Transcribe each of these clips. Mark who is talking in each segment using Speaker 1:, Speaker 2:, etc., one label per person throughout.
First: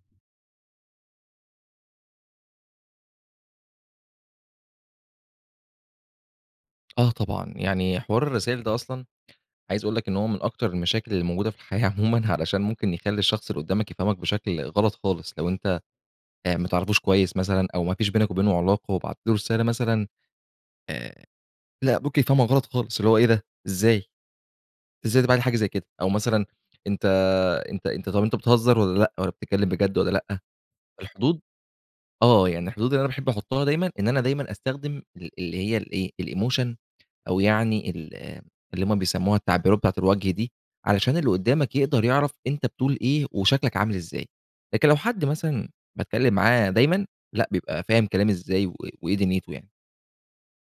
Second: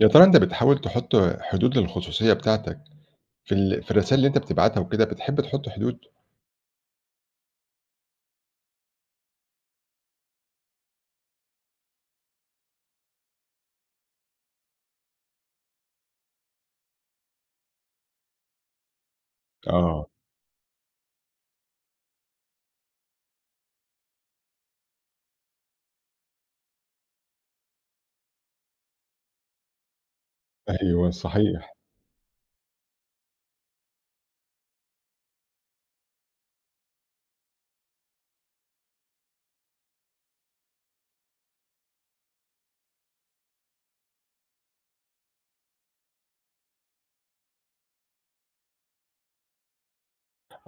Speaker 1: يا ترى أنتَ بتحاول تحُطّ حدود للخصوصية بتاعتك في ال في الرسايِل اللي أنتَ بتبعَتها وكده، بتحب تحُطّ حدود؟
Speaker 2: آه طبعًا، يعني حوار الرسايِل ده أصلًا، عايِز أقول لك إن هو من أكتر المشاكل اللي موجودة في الحياة عمومًا، علشان ممكن يخلِّي الشخص اللي قدَّامك يفهَمَك بشكل غلط خالص، لو أنتَ آآ، ما تعرفوش كويِّس مثلًا، أو ما فيش بينك وبينه علاقة وبعَتّ له رسالة مثلًا.
Speaker 1: آه.
Speaker 2: آآ لأ، ممكن يفهَمَك غلط خالص، اللي هو إيه ده؟ إزاي؟! إزاي ده بعَتّ لي حاجة زي كده؟! أو مثلًا أنتَ أنتَ أنتَ طَب أنتَ بتهزَر والّا لأ، والّا بتتكلَّم بجد والّا لأ؟
Speaker 1: أيوه،
Speaker 2: الحدود
Speaker 1: صحيح.
Speaker 2: آه يعني، الحدود اللي أنا باحب أحُطَّها دايمًا، إن أنا دايمًا أستخدم ال اللي هي الإيه الemotion أو يعني ال اللي هُم بيسمُّوها التعبيرات بتاعة الوجه دي، علشان اللي قُدَّامك يقدَر يعرَف أنتَ بتقول إيه وشكلَك عامِل إزاي. لكن لو حد مثلًا باتكلَّم معاه دايمًا، لأ بيبقى فاهم كلامي إزاي و وإيه دُنيِته يعني.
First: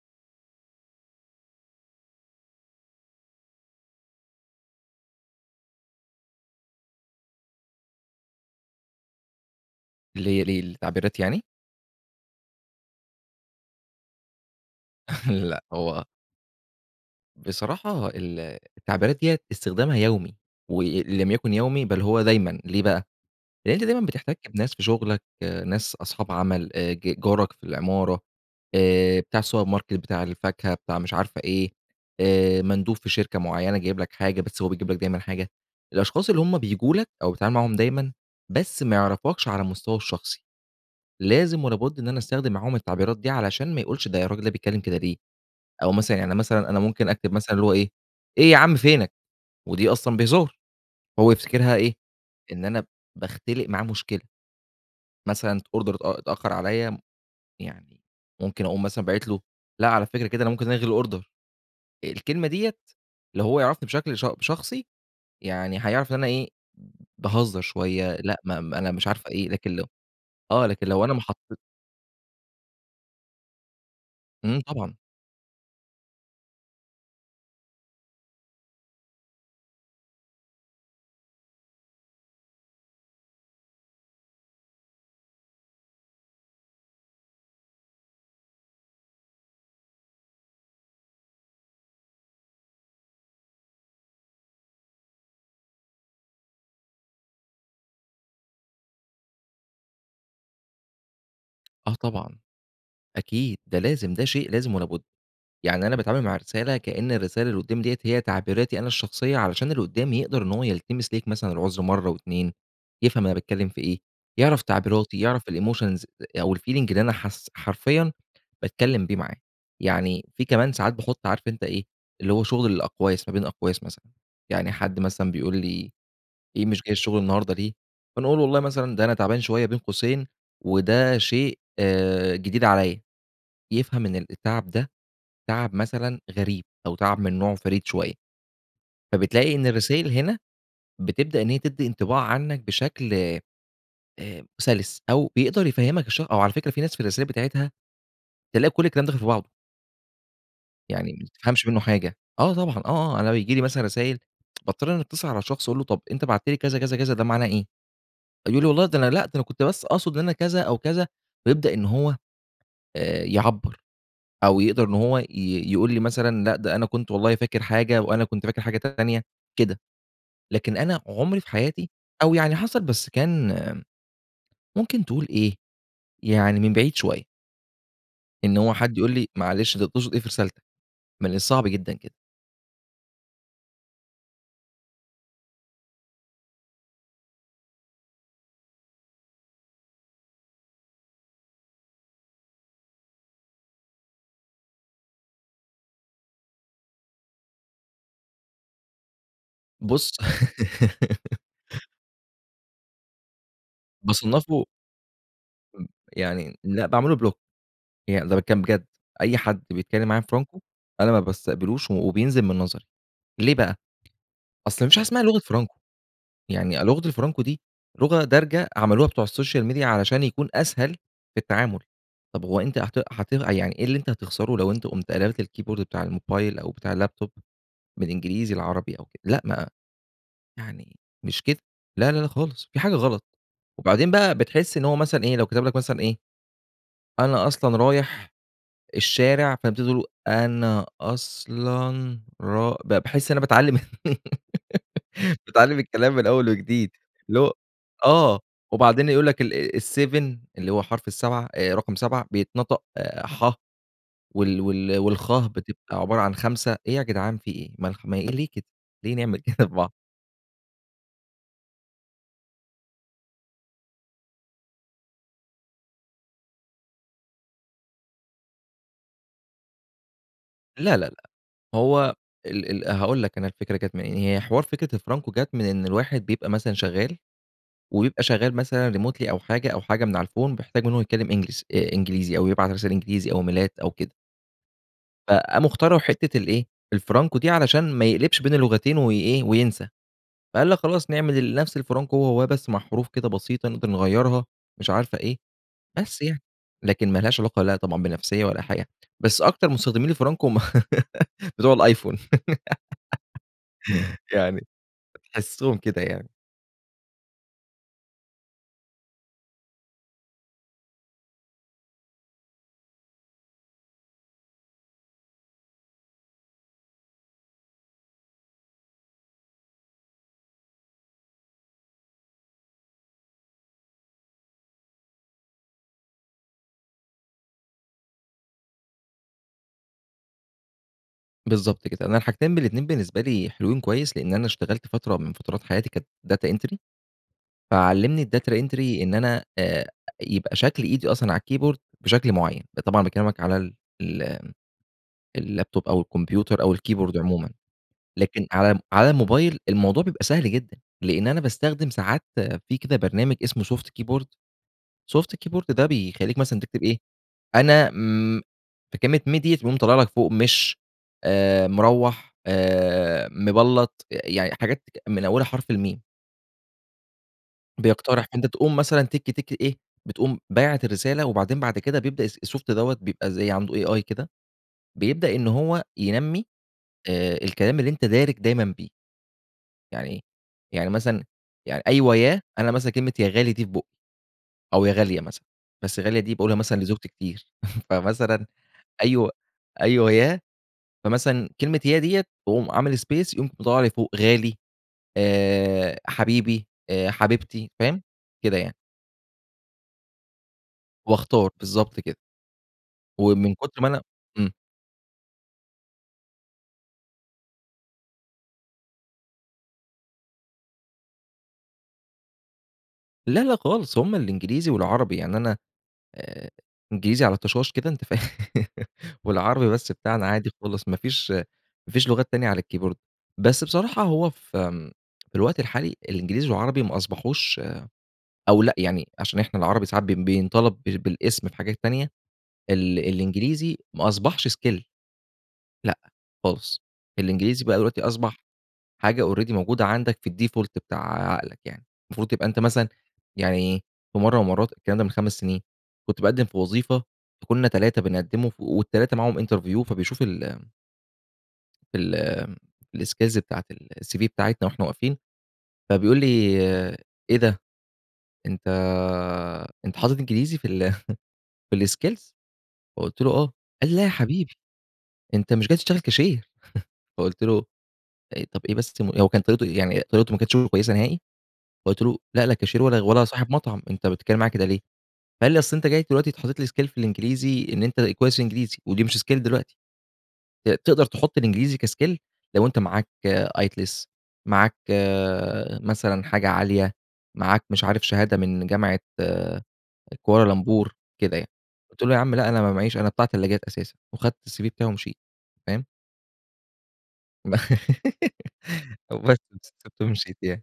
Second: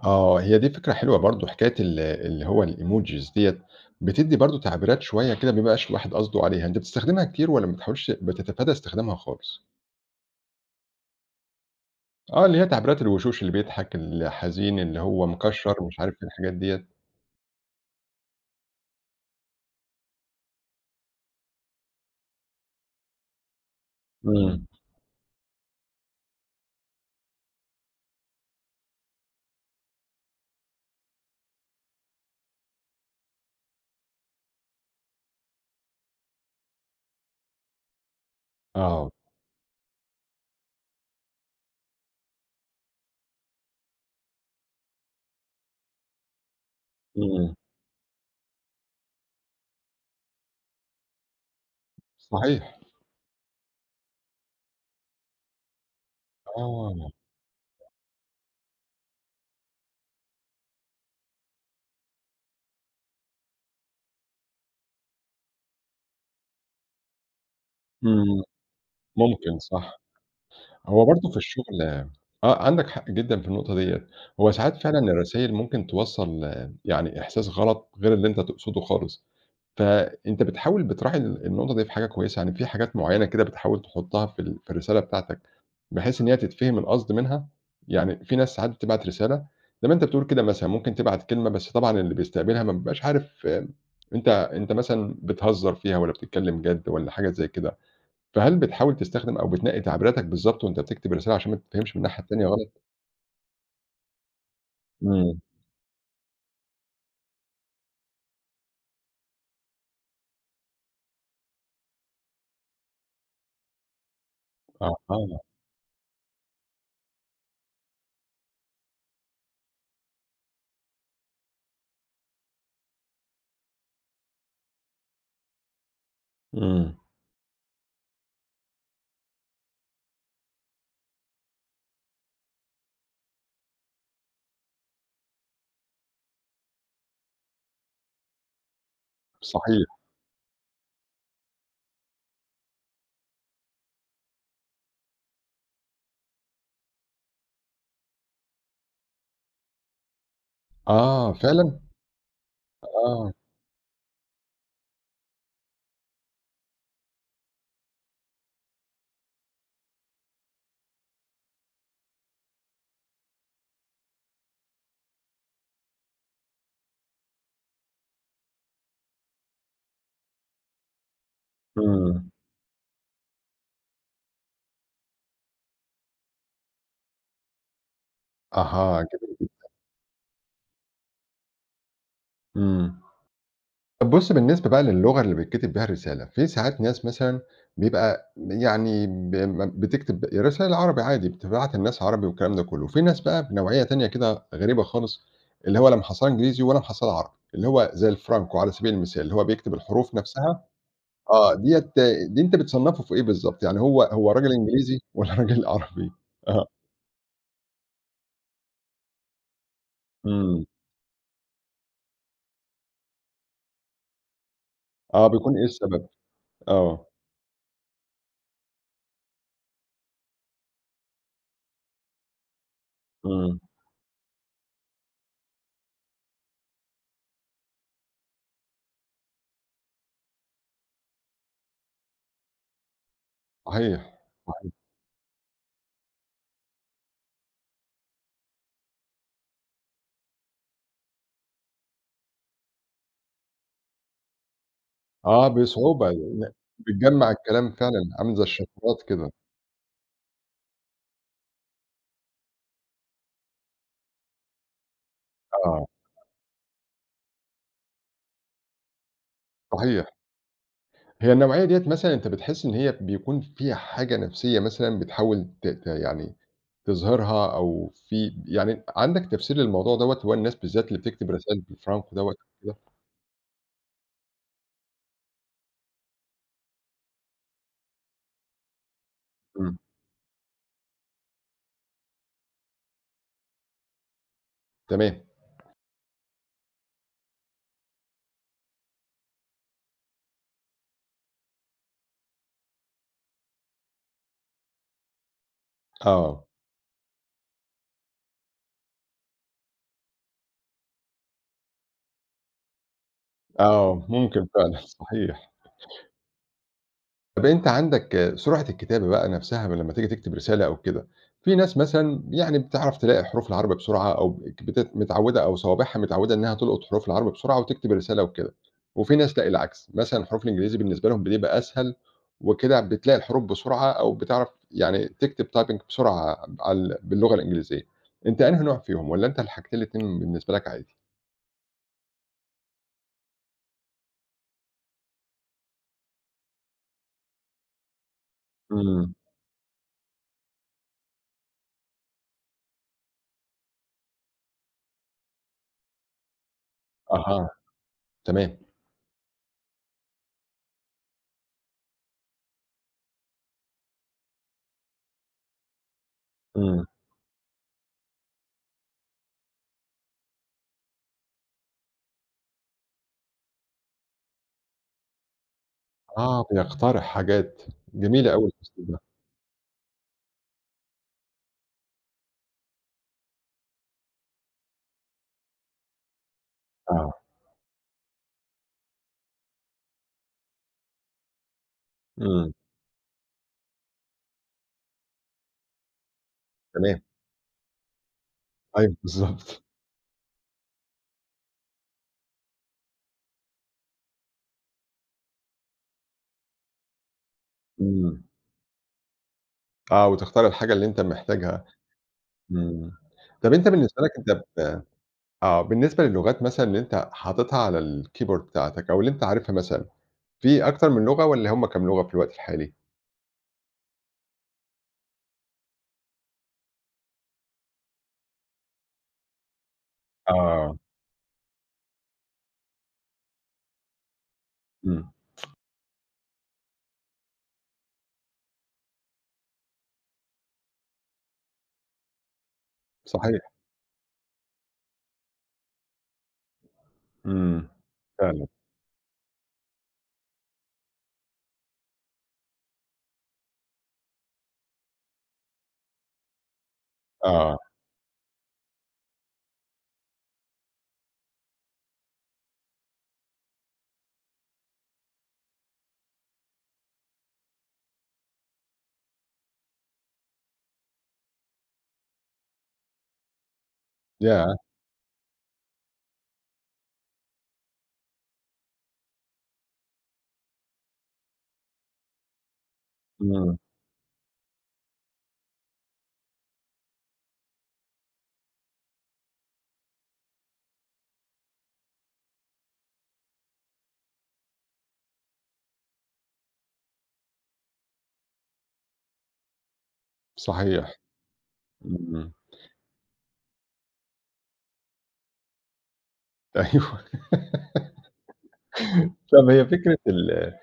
Speaker 1: آه، هي دي فكرة حلوة برضه، حكاية ال اللي هو الemojis ديَّة، بتدِّي برضه تعبيرات شوية كده، ما بيبقاش الواحد قصده عليها. أنتَ بتستخدمها كتير، والّا ما بتحاولش بتتفادى استخدامها خالص؟
Speaker 2: اللي هي للتعبيرات يعني؟
Speaker 1: آه اللي هي تعبيرات الوشوش اللي بيضحك الحزين اللي هو
Speaker 2: لأ
Speaker 1: مكشّر، ومش
Speaker 2: هو
Speaker 1: عارف الحاجات ديّة.
Speaker 2: بصراحة ال التعبيرات ديّة استخدامها يَومي، وإن لم يكن يَومي بل هو دايمًا، ليه بقى لأن أنت دايمًا بتحتكّ
Speaker 1: إمم.
Speaker 2: بناس في شغلك ناس أصحاب عمل آآ ج جارك في العمارة آآ بتاع السوبر ماركت بتاع الفاكهة بتاع مش عارفة إيه آآ مندوب في شركة معيّنة جايب لك حاجة بس هو بيجيب لك دايمًا حاجة، الأشخاص اللي هُم بييجو لك أو بتتعامل معاهم دايمًا بس ما
Speaker 1: آه.
Speaker 2: يعرفكش على المستوى الشخصي. لازم ولا بُد إن أنا أستخدم معاهم التعبيرات دي علشان ما يقولش ده الراجل ده بيتكلم كده ليه، أو مثلًا يعني مثلًا أنا ممكن أكتب
Speaker 1: إمم.
Speaker 2: مثلًا اللي هو إيه إيه عم فينك؟ ودي أصلًا بهزار، هو يفتكرها إيه إن
Speaker 1: صحيح.
Speaker 2: أنا باختلق معاه مشكلة. مثلًا أوردر اتأ اتأخر عليّا
Speaker 1: آه.
Speaker 2: يعني ممكن أقوم مثلًا باعت له لأ على فكرة كده أنا ممكن ألغي الأوردر، آآ الكلمة ديّة لو هو يعرَفني بشكل ش شخصي يعني هيعرف إن أنا إيه باهزر شوية لأ
Speaker 1: إمم
Speaker 2: ما أنا مش عارف إيه
Speaker 1: ممكن
Speaker 2: لكن ل
Speaker 1: صح،
Speaker 2: آه لكن لو
Speaker 1: هو
Speaker 2: أنا ما
Speaker 1: برضه في
Speaker 2: حاطيت
Speaker 1: الشغل آه عندك حق جدًا في النقطة ديّة، هو
Speaker 2: إمم
Speaker 1: ساعات
Speaker 2: طبعًا.
Speaker 1: فعلًا الرسايل ممكن توصّل يعني إحساس غلط غير اللي أنت تقصده خالص. ف أنت بتحاول بتراعي ال النقطة دي في حاجة كويسة، يعني في حاجات معيّنة كده بتحاول تحطها في ال في الرسالة بتاعتك بحيث إن هي تتفهم القصد منها يعني في ناس ساعات بتبعت رسالة زي ما أنت بتقول كده مثلًا ممكن تبعت كلمة بس طبعًا اللي بيستقبلها ما بيبقاش عارف أنت أنت مثلًا بتهزر فيها والّا بتتكلم جد والّا حاجة زي كده، فهل بتحاول تستخدم أو بتنقِّي تعبيراتك بالضبط وأنت بتكتب الرسالة عشان ما
Speaker 2: آه
Speaker 1: تتفهمش من الناحية
Speaker 2: طبعًا.
Speaker 1: التانية غلط؟
Speaker 2: أكيد ده لازم ده شيء لازم ولا بُد
Speaker 1: إمم.
Speaker 2: يعني أنا باتعامل مع الرسالة كأن الرسالة اللي قدَّامي ديّة هي تعبيراتي أنا الشخصية علشان اللي قدّامي يقدر إن هو يلتمس ليك مثلًا العذر مرة و2، يفهم أنا باتكلم في إيه يعرف تعبيراتي
Speaker 1: أها.
Speaker 2: يعرف الemotions أو الfeeling اللي أنا حاس حرفيًا باتكلم بيه معاه، يعني في كمان ساعات باحط عارف أنت إيه اللي هو شغل الأقواس ما بين أقواس مثلًا، يعني حد مثلًا بيقول لي ايه مش جاي
Speaker 1: إمم.
Speaker 2: الشغل النهاردة ليه فانا أقول له والله مثلًا ده أنا تعبان شوية بين قوسين وده شيء جديد عليّا، يفهم إن ال التعب ده تعب مثلًا غريب أو تعب من نوعه فريد شوية. فبتلاقي إن
Speaker 1: صحيح.
Speaker 2: الرسايل هنا بتبدأ إن هي تدّي انطباع عنك بشكل آآ سلس أو بيقدر يفهمك الشخ أو على فكرة في ناس في الرسايل بتاعتها تلاقي كل الكلام داخل في بعضه. يعني ما
Speaker 1: آه
Speaker 2: تفهَمش
Speaker 1: فعلًا؟
Speaker 2: منُّه حاجة. آه طبعًا، آه، آه، أنا
Speaker 1: آه.
Speaker 2: بيجيلي مثلًا رسايل باضطر إني اتِّصل على الشخص أقول له: "طَب أنت بعتت لي كذا، كذا، كذا، ده معناه إيه؟" يقول لي: "والله ده أنا لأ أنا كنت بس أقصُد إن أنا كذا أو كذا." ويبدأ إن هو آآ، يعبّر أو يقدَر إن هو ي يقول لي مثلًا، لأ ده أنا كنت والله فاكر حاجة وأنا كنت فاكر حاجة تانية، كده، لكن أنا عمري في حياتي
Speaker 1: امم.
Speaker 2: أو يعني حصَلِت بس كان ممكن تقول إيه، يعني من بعيد شويّة. إن هو حد
Speaker 1: أها
Speaker 2: يقول لي
Speaker 1: جميلة جدًا.
Speaker 2: معلش أنت تقصُد إيه في رسالتك؟ من الصعب جدًا كده.
Speaker 1: امم طَب بُصّ، بالنسبة بقى للغة اللي بيتكتِب بها الرسالة، في ساعات ناس مثلًا بيبقى يعني ب م بتكتب رساليل عربي عادي بتبعت للناس عربي والكلام ده كلّه وفي ناس بقى بنوعيّة تانية كده غريبة خالص اللي هو لا مَحصّلة إنجليزي والّا مَحصّلة عربي، اللي هو زي الفرانكو على سبيل المثال، اللي هو بيكتب
Speaker 2: بُصّ
Speaker 1: الحروف نفسها، آه، دِيّة دي أنت بتصنّفه في إيه بالضبط؟ يعني هو هو رجل
Speaker 2: بصنّفه
Speaker 1: إنجليزي؟ والّا رجل
Speaker 2: امم.
Speaker 1: عربي؟
Speaker 2: يعني
Speaker 1: آه.
Speaker 2: لا باعمل له block يعني ده باتكلّم بجد، أي حد بيتكلّم معايا فرانكو
Speaker 1: امم.
Speaker 2: أنا ما بستقبلوش و وبينزِل من نظري، ليه بقى، أصل ما فيش حاجة إسمها
Speaker 1: آه،
Speaker 2: لغة
Speaker 1: بيكون إيه
Speaker 2: فرانكو،
Speaker 1: السبب؟
Speaker 2: يعني أ
Speaker 1: آه.
Speaker 2: لغة الفرانكو دي لغة دارجة عملوها بتوع السوشيال ميديا علشان يكون أسهل في التعامل. طَب هو أنت هت هت
Speaker 1: امم.
Speaker 2: يعني إيه اللي أنت هتخسَره لو أنت قُمت قلَبت الكيبورد بتاع الموبايل أو بتاع اللاب توب من إنجليزي لعربي أو كده؟ لأ ما يعني مش كده. لا، لا، لا، خالص في حاجة غلط،
Speaker 1: صحيح،
Speaker 2: وبعدين بقى
Speaker 1: صحيح.
Speaker 2: بتحس إن هو مثلًا إيه، لو كتب لك مثلًا إيه، "أنا أصلًا رايح الشارع." فأنت تبتدي تقول، أنا أصلًا را ب باحس أنا باتعلّم
Speaker 1: آه،
Speaker 2: باتعلّم
Speaker 1: بصعوبة
Speaker 2: الكلام من أول
Speaker 1: ب
Speaker 2: وجديد.
Speaker 1: بتجمّع
Speaker 2: اللي هو
Speaker 1: الكلام فعلًا. عامل
Speaker 2: آه،
Speaker 1: زي الشَّفرات
Speaker 2: وبعدين يقول
Speaker 1: كده.
Speaker 2: لك ال 7 اللي هو حرف ال7 آآ، رقَم 7 بيتنطق ح وال وال والخ
Speaker 1: آه.
Speaker 2: بتبقى عبارة عن 5 إيه يا جدعان في إيه؟! ما الخ ما إيه، ليه كده، ليه نعمل كده في بعض؟
Speaker 1: صحيح. هي النوعية دِيَّة مثلًا أنت بتحس إن هي بيكون فيها حاجة نفسيّة مثلًا بتحاول ت ت يعني تظهِرها أو في يعني، عندك تفسير للموضوع دَوَّة، هو الناس بالذات
Speaker 2: لا،
Speaker 1: اللي
Speaker 2: لا، لأ،
Speaker 1: تكتب رسايل
Speaker 2: هو
Speaker 1: بالفرانكو دَوَّة وكده؟
Speaker 2: ال ال هاقول لك أنا الفكرة جات منين. هي حوار فكرة الفرانكو جات من إن الواحد بيبقى مثلًا شغّال ويبقى شغّال مثلًا remotely أو حاجة،
Speaker 1: امم.
Speaker 2: أو حاجة من على الPhone بيحتاج إنّه يتكلّم English آآ، إنجليزي أو يبعت إنجليزي أو إيميلات أو كده.
Speaker 1: تمام.
Speaker 2: فقاموا اخترعوا حتّة الإيه الفرانكو دي علشان ما يقلبش بين اللغتين وإيه، وينسى. فقال لك خلاص نعمل نفس الفرانكو هو هواه بس مع حروف كده بسيطة نقدر نغيرها مش عارف إيه، بس يعني
Speaker 1: آه.
Speaker 2: لكن ما لهاش علاقة لأ طبعًا بنفسيّة ولا حاجة. بس أكتر مستخدمين الفرانكو هُم بتوع الأيفون.
Speaker 1: آه، ممكن
Speaker 2: يعني
Speaker 1: فعلًا صحيح.
Speaker 2: تحسّهم كده يعني.
Speaker 1: طَب، أنتَ عندك سرعة الكتابة بقى نفسها لمّا تيجي تكتب رسالة أو كده، في ناس مثلًا يعني بتعرف تلاقي حروف العربي بسرعة، أو بتت متعودة، أو صوابعها متعودة إنها تلقط حروف العربي بسرعة وتكتب الرسالة وكده. وفي ناس لأ العكس، مثلًا الحروف الإنجليزي بالنسبة لهُم بتبقى أسهل، وكده بتلاقي الحروف بسرعة، أو بتعرف يعني تكتب typing بسرعة عال باللغة الإنجليزية. أنتَ أنهي نوع فيهم، والّا أنتَ اللي حاجتين الاتنين بالنسبة لك عادي؟
Speaker 2: بالضبط كده، أنا الحاجتين بالإتنين بالنسبة لي حلوين، كويِس لأني أنا اشتغَلت فترة من فترات حياتي كانت data entry. فعلَّمني الdata entry
Speaker 1: إمم.
Speaker 2: إن أنا آآ، يبقى شكل إيدي أصلًا على الkeyboard بشكل معيَّن. ده طبعًا باكلِّمك على ال الlaptop أو الكمبيوتر أو الkeyboard عمومًا،
Speaker 1: أها،
Speaker 2: لكن
Speaker 1: تمام.
Speaker 2: على على الموبايل الموضوع بيبقى سهل جدًا لإن أنا باستخدِم ساعات في كده برنامج اسمه Soft Keyboard. Soft Keyboard ده بيخلِّيك مثلًا تكتب
Speaker 1: إمم.
Speaker 2: إيه، أنا امم في كلمة، ميم ديَّة بتقوم طالِعة لك فوق مش آآ، مروّح آآ، مبلَّط يعني، حاجات من أولها حرف الميم.
Speaker 1: آه، بيقتَرح حاجات.
Speaker 2: بيقترح،
Speaker 1: جميل
Speaker 2: فأنتَ
Speaker 1: أوي الSoft
Speaker 2: تقوم
Speaker 1: ده.
Speaker 2: مثلًا إيه، بتقوم بعَتّ الرسالة، وبعدين بعد كده بيبدأ الSoft دوّة بيبقى زي عنده AI كده، بيبدأ إن هو ينمِّي
Speaker 1: آه.
Speaker 2: آآ، الكلام اللي أنتَ دارِج دايمًا بيه. يعني يعني مثلًا، يعني أيوه، يا
Speaker 1: إمم.
Speaker 2: أنا مثلًا كلمة "يا غالي" دي في بُقِّي، أو "يا غالية" مثلًا، بس غالية دي باقولها مثلًا
Speaker 1: تمام.
Speaker 2: لزوجتي كتير. فمثلًا
Speaker 1: أيوه،
Speaker 2: أيوه
Speaker 1: بالضبط.
Speaker 2: أيوه يا، فمثلًا كلمة "يا" ديَّة باقوم عامل space، يقوم مطلِّع لي فوق "غالي" آآ، "حبيبي" آآ "حبيبتي"، فاهِم؟
Speaker 1: إمم.
Speaker 2: كده يعني.
Speaker 1: آه، وتختار الحاجة اللي أنتَ
Speaker 2: وأختار
Speaker 1: محتاجها
Speaker 2: بالضبط كده،
Speaker 1: إمم، طب
Speaker 2: ومن
Speaker 1: أنتَ
Speaker 2: كتر ما أنا
Speaker 1: بالنسبة لكَ أنتَ
Speaker 2: إمم.
Speaker 1: ب آه بالنسبة للغات مثلًا اللي أنتَ حاطتها على الكيبورد بتاعتك، أو اللي أنتَ عارفها مثلًا، في أكتر من لغة والّا همّ كام لغة في الوقت الحالي؟
Speaker 2: لا، لا خالص هم الإنجليزي والعربي، يعني أنا آآ إنجليزي على طشاش كده أنتَ فاهم، والعربي بس بتاعنا عادي
Speaker 1: آه.
Speaker 2: خالص ما فيش ما فيش لغات تانية على الكيبورد، بس بصراحة هو في
Speaker 1: إمم
Speaker 2: الوقت الحالي، الإنجليزي والعربي ما أصبحوش آآ، أو لأ يعني عشان إحنا العربي ساعات ب بينطلب بالأسم في حاجات تانية، ال
Speaker 1: صحيح.
Speaker 2: الإنجليزي ما أصبحش skill، لأ خالص، الإنجليزي
Speaker 1: إمم،
Speaker 2: بقى دلوقتي أصبح
Speaker 1: فعلًا.
Speaker 2: حاجة already موجودة عندك في الdefault بتاع عقلك يعني، المفروض تبقى أنتَ مثلًا، يعني إيه في مرة من المرات الكلام ده من 5 سنين كنت باقدم في وظيفة
Speaker 1: آه.
Speaker 2: فكنا 3 بنقدموا، وال3 معاهم interview فبيشوف ال في ال الSkills بتاعة الCV بتاعتنا وإحنا واقفين فبيقول لي: "إيه ده! أنتَ أنتَ حاطط إنجليزي في ال في الSkills" فقلت له: "آه" قال لي: "لا ياحبيبي
Speaker 1: ياه!
Speaker 2: أنتَ مش جاي تشتغل كاشير" فقلت له طب ايه بس؟ هو كان طريقته يعني طريقته ما كانتش كويسة نهائي، فقلت له: "لأ لا كاشير ولا صاحب
Speaker 1: إمم.
Speaker 2: مطعم، أنتَ بتتكلم معايا كده ليه؟" فقال لي: "أصل أنتَ جاي دلوقتي حاطط لي Skill في الإنجليزي إن أنتَ كويس في الإنجليزي ودي مش Skill دلوقتي، ت تقدر تحط الإنجليزي كskill لو أنتَ معاك IELTS، معاك آآ مثلًا حاجة عالية، معاك مش عارف شهادة من جامعة آآ كوالالمبور
Speaker 1: صحيح،
Speaker 2: كده يعني" قلت له: "يا
Speaker 1: إمم.
Speaker 2: عم لأ أنا ما معيش أنا بتاع تلاجات أساسًا" وأخدت الCV بتاعي ومشيت، فاهم؟
Speaker 1: أيوه
Speaker 2: بس
Speaker 1: طب هي فكرة ال
Speaker 2: [unintelligible]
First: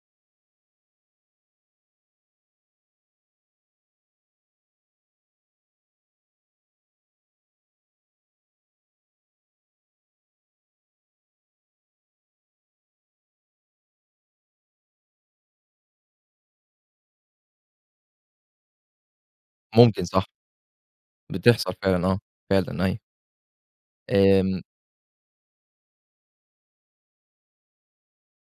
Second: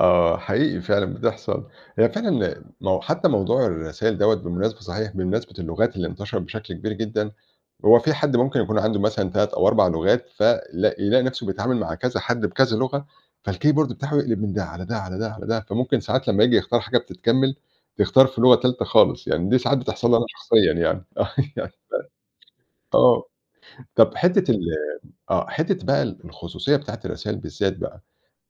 Speaker 1: آه حقيقي فعلًا بتحصل، هي فعلًا حتى موضوع الرسايل دوّة بمناسبة صحيح بمناسبة اللغات اللي انتشرت بشكل كبير جدًا، هو في حد ممكن يكون عنده مثلًا 3 أو 4 لغات ف لاق يلاقي نفسه بيتعامل مع كذا حد بكذا لغة، فالكيبورد بتاعه يقلب من ده، على ده، على ده، على ده، فممكن ساعات لما ييجي يختار حاجة بتتكمل تختار في لغة تالتة خالص يعني دي ساعات
Speaker 2: ممكن
Speaker 1: بتحصل لي أنا
Speaker 2: صح.
Speaker 1: شخصيًا يعني.
Speaker 2: بتحصل فعلًا آه، فعلًا أيوه.
Speaker 1: آه طب حتة ال
Speaker 2: آمم.
Speaker 1: آه حتة بقى الخصوصية بتاعة الرسايل بالذات بقى،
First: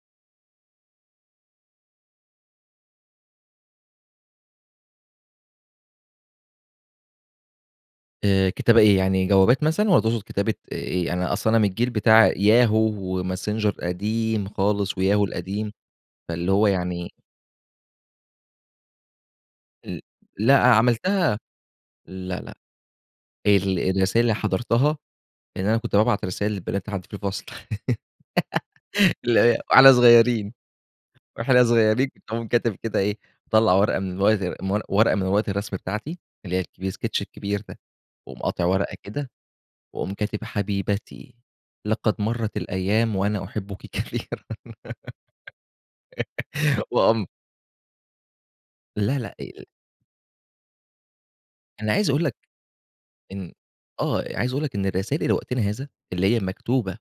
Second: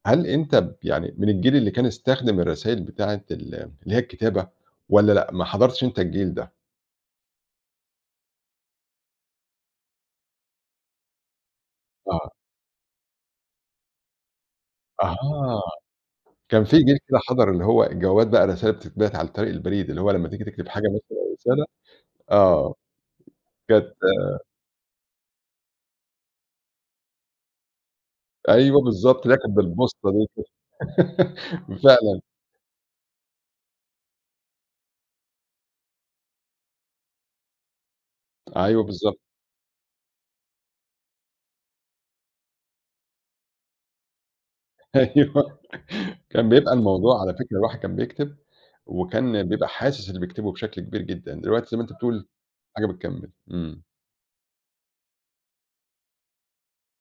Speaker 1: هل أنت يعني من الجيل اللي كان يستخدم الرسايل بتاعة ال اللي هي الكتابة والّا لأ ما حضرتش أنت الجيل ده؟
Speaker 2: آآ كتابة إيه يعني جوابات مثلًا والَّا تقصد كتابة إيه؟ أنا أصل أنا من الجيل
Speaker 1: آه.
Speaker 2: بتاع Yahoo وماسنجر قديم خالص وYahoo
Speaker 1: أها
Speaker 2: القديم فاللي
Speaker 1: كان
Speaker 2: هو
Speaker 1: في جيل
Speaker 2: يعني
Speaker 1: كده حضر اللي هو الجوابات بقى الرسايل اللي بتتبعت عن طريق البريد،
Speaker 2: ال
Speaker 1: اللي هو لما تيجي
Speaker 2: لا
Speaker 1: تكتب حاجة مثلًا أو
Speaker 2: عملتها
Speaker 1: رسالة
Speaker 2: لا لا
Speaker 1: آه
Speaker 2: ال
Speaker 1: كانت
Speaker 2: الرسايل اللي حضرتها إن أنا كنت بابعت رسايل للبنات اللي عندي في الفصل
Speaker 1: أيوه بالضبط اللي هي
Speaker 2: اللي
Speaker 1: كانت
Speaker 2: هي وإحنا
Speaker 1: بالبوسطة دي
Speaker 2: صغيرين وإحنا صغيرين
Speaker 1: فعلًا.
Speaker 2: اقوم كاتب كده إيه، مطلع ورقة من ورقة من ورقة الرسم بتاعتي اللي هي الكب الsketch الكبير ده، واقوم قاطع
Speaker 1: أيوه
Speaker 2: ورقة
Speaker 1: بالضبط.
Speaker 2: كده واقوم كاتب حبيبتي لقد مرت الأيام وأنا أحبك كثيرًا
Speaker 1: أيوه كان بيبقى الموضوع
Speaker 2: وأقوم
Speaker 1: على فكرة الواحد كان بيكتب
Speaker 2: لا لا
Speaker 1: وكان
Speaker 2: ال
Speaker 1: بيبقى حاسس اللي بيكتبه بشكل كبير جدًا، دلوقتي زي ما
Speaker 2: أنا
Speaker 1: أنت
Speaker 2: عايز أقول
Speaker 1: بتقول
Speaker 2: لك،
Speaker 1: حاجة بتكمل.
Speaker 2: إن
Speaker 1: إمم.
Speaker 2: آه عايز أقول لك إن الرسايل لوقتنا هذا اللي هي مكتوبة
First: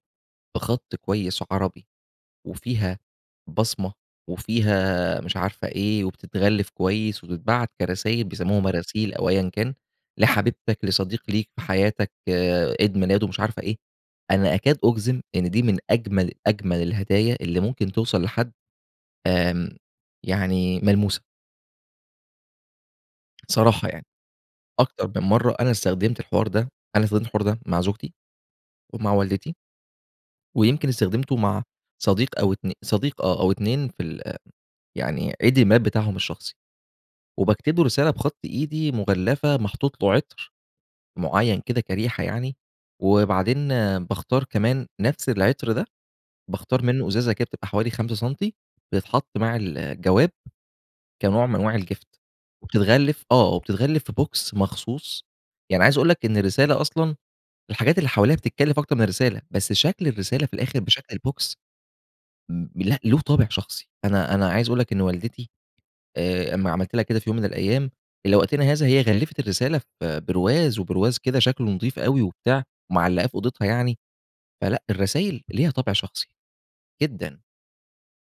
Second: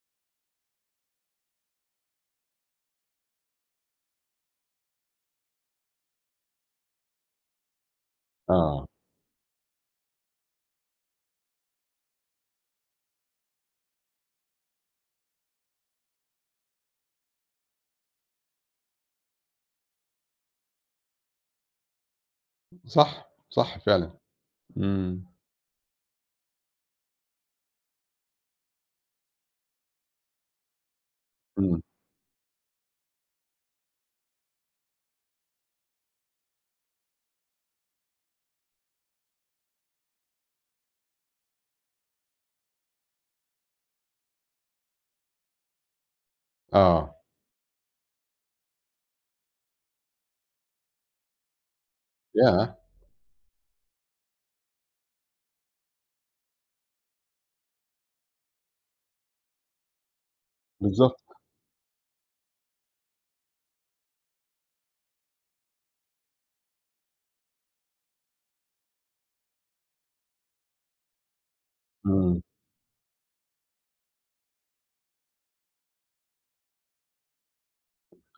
Speaker 2: بخط كويس عربي وفيها بصمة وفيها مش عارف إيه وبتتغلف كويس وبتتبعت كرسايل بيسموها
Speaker 1: آه.
Speaker 2: مراسيل، أو أيًا كان، لحبيبتك، لصديق ليك في حياتك عيد ميلاده مش عارف ايه، أنا أكاد أجزم إن دي من أجمل أجمل الهدايا اللي ممكن توصل لحد آمم يعني ملموسة.
Speaker 1: صح. صح
Speaker 2: الصراحة يعني،
Speaker 1: فعلًا،
Speaker 2: أكتر من
Speaker 1: امم.
Speaker 2: مرة أنا استخدمت الحوار ده، أنا استخدمت الحوار ده مع زوجتي ومع والدتي. ويمكن استخدمته مع
Speaker 1: إمم.
Speaker 2: صديق أو اتن صديق آه، أو اتنين في ال يعني عيد الميلاد بتاعهم الشخصي، وباكتبله رسالة بخط إيدي، مغلفة، محطوط له عطر، معيّن كده كريحة يعني، وبعدين باختار كمان نفس العطر ده، باختار منه
Speaker 1: آه.
Speaker 2: إزازة كده بتبقى حوالي 5 سنتي بتتحط مع الجواب، كنوع من أنواع الgift
Speaker 1: ياه!
Speaker 2: وبتتغلف آه، وبتتغلف في box مخصوص. يعني عايز أقول لَك إن الرسالة أصلًا، الحاجات اللي حواليها بتتكلف أكتر من الرسالة، بس شكل الرسالة في الآخر بشكل
Speaker 1: بالضبط.
Speaker 2: البوكس م لأ، له طابع شخصي. أنا أنا عايز أقول لَك إن والدتي آآ، أما عملت لها كده في يوم من الأيام إلى وقتنا هذا هي غلفت الرسالة في برواز، وبرواز كده شكله نضيف أوي
Speaker 1: إمم.
Speaker 2: وبتاع ومعلقاه في أوضتها يعني، فلأ، الرسايل ليها طابع شخصي. جدًا.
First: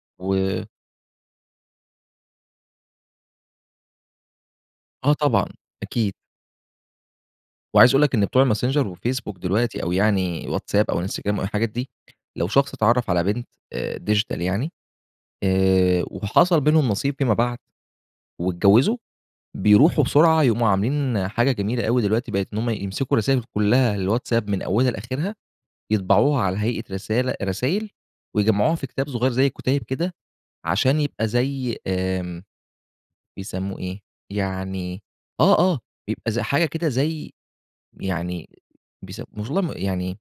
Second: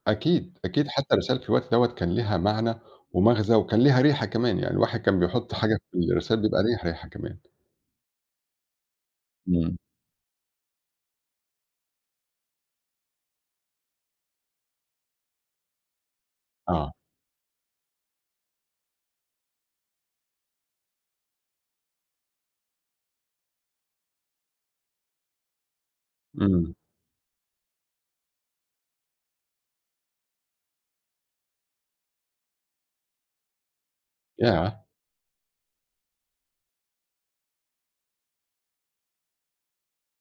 Speaker 1: أكيد،
Speaker 2: و
Speaker 1: أكيد حتى الرسايل في الوقت دوّة كان لها معنى ومغزى، وكان ليها ريحة كمان. يعني الواحد
Speaker 2: آه
Speaker 1: كان
Speaker 2: طبعًا.
Speaker 1: بيحط حاجة في
Speaker 2: أكيد.
Speaker 1: الرسايل بيبقى له ريحة كمان.
Speaker 2: وعايز أقول لَك إن بتوع الماسنجر وفيسبوك
Speaker 1: امم.
Speaker 2: دلوقتي أو يعني واتساب أو الإنستغرام أو الحاجات دي، لو شخص اتعرف على بنت آآ، digital يعني آآ، وحصل بينهم
Speaker 1: آه.
Speaker 2: نصيب فيما بعد، واتجوزوا، بيروحوا بسرعة يقوموا عاملين حاجة جميلة أوي دلوقتي بقت إن هم يمسكوا الرسايل كلها الواتساب من أولها لآخرها، يطبعوها على
Speaker 1: امم.
Speaker 2: هيئة رسالة رسايل ويجمعوها في كتاب صغير زي كتيب كده، عشان يبقى زي آآ، بيسموه إيه؟
Speaker 1: ياه!
Speaker 2: يعني آه آه، بيبقى ز حاجة كده زي يعني بيس والله ما يعني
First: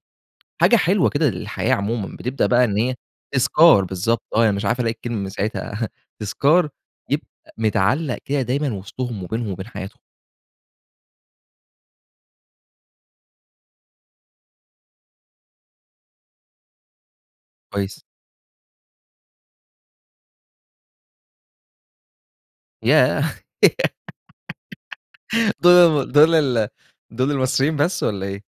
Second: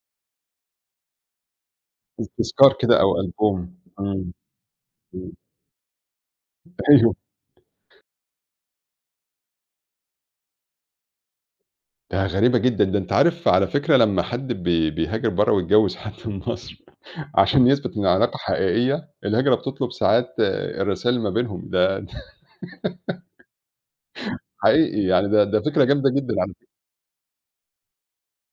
Speaker 2: حاجة حلوة كده للحياة عمومًا.
Speaker 1: [unintelligible]
Speaker 2: بتبدأ بقى
Speaker 1: تذكار
Speaker 2: إن هي
Speaker 1: كده او ألبوم
Speaker 2: تذكار بالضبط
Speaker 1: امم.
Speaker 2: آه، مش عارف ألاقي الكلمة من
Speaker 1: امم.
Speaker 2: ساعتها تذكار
Speaker 1: أيوه.
Speaker 2: يبقى متعلق كده دايمًا وسطهم وبينهم وبين حياتهم.
Speaker 1: ده غريبة جدًا، ده أنت عارف على فكرة لمّا حد بي بيهاجر برّا ويتجوز حد من مصر عشان يثبت إن
Speaker 2: كويس.
Speaker 1: العلاقة حقيقيّة، الهجرة بتطلب ساعات آآ الرساايل اللي ما بينهم ده
Speaker 2: ياه!
Speaker 1: حقيقي يعني ده ده فكرة جامدة
Speaker 2: دول
Speaker 1: جدًا
Speaker 2: دول
Speaker 1: عن
Speaker 2: ال دول المصريين بس والّا إيه؟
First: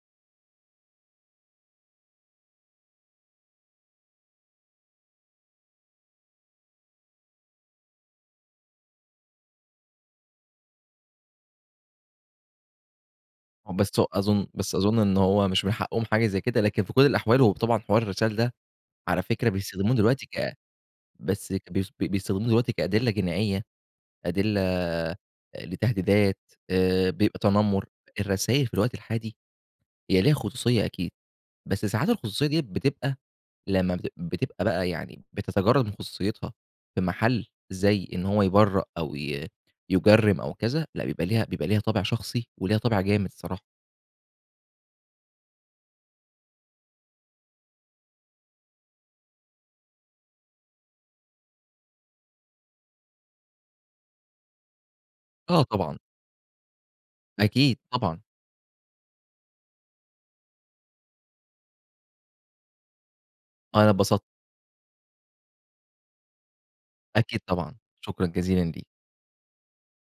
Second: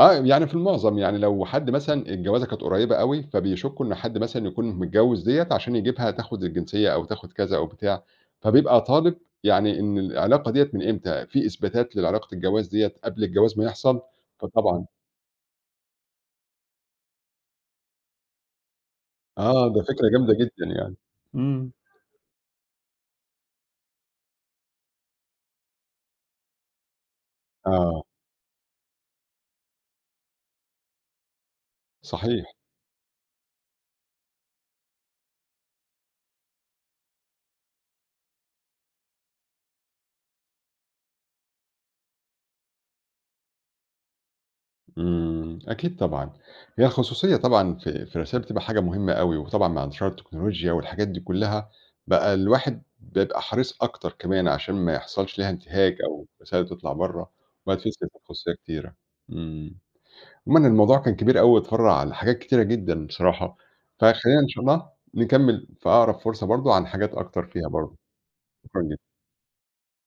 Speaker 1: آه يعني في المعظم يعني لو حد مثلًا الجوازة كانت قريبة أوي، فبيشكوا إن حد مثلًا يكون متجوز دِيَّة عشان يجيبها تاخد الجنسية أو تاخد كذا أو بتاع، فبيبقى طالب يعني إن العلاقة دِيَّة من إمتى، في إثباتات لعلاقة الجواز دِيَّة قبل الجواز ما
Speaker 2: بس
Speaker 1: يحصل،
Speaker 2: هو أظن بس
Speaker 1: فطبعًا
Speaker 2: أظن إن هو مش من حقهم حاجة زي كده، لكن في كل الأحوال هو طبعًا حوار الرسايل ده على فكرة
Speaker 1: آه ده
Speaker 2: بيستخدموه
Speaker 1: فكرة
Speaker 2: دلوقتي
Speaker 1: جامدة
Speaker 2: ك
Speaker 1: جدًا يعني.
Speaker 2: بس
Speaker 1: امم.
Speaker 2: بي بيستخدموه دلوقتي كأدلة جنائية، أدلة لتهديدات، آآ بيبقى تنمّر.
Speaker 1: آه.
Speaker 2: الرسايل في الوقت الحالي هي ليها خصوصيّة أكيد. بس ساعات الخصوصيّة
Speaker 1: صحيح.
Speaker 2: دي بتبقى لمّا بتبق بتبقى بقى يعني بتتجرد من خصوصيتها في محل زي إن هو يبرأ أو ي يجرّم أو كذا لأ، بيبقى ليها بيبقى ليها طابع شخصي وليها طابع جامد الصراحة.
Speaker 1: امم. أكيد طبعًا هي الخصوصيّة طبعًا في في الرسايل تبقى حاجة مهمّة أوي، وطبعًا مع انتشار التكنولوجيا والحاجات دي كلّها، بقى الواحد بيبقى حريص أكتر كمان عشان ما يحصلش لها
Speaker 2: آه طبعًا.
Speaker 1: انتهاك أو الرسايل تطلع برّا.
Speaker 2: أكيد. طبعًا.
Speaker 1: [unintelligible] خصوصيّة كتيرة امم. عمومًا الموضوع كان كبير أوي واتفرّع لحاجات كتيرة جدًا بصراحة،
Speaker 2: أنا أتبسطت.
Speaker 1: فخلينا إن شاء الله نكمل في أقرب فرصة برضو عن حاجات
Speaker 2: أكيد
Speaker 1: أكتر فيها
Speaker 2: طبعًا.
Speaker 1: برضو.
Speaker 2: شكرًا جزيلًا
Speaker 1: شكرًا
Speaker 2: لك.
Speaker 1: جدًا.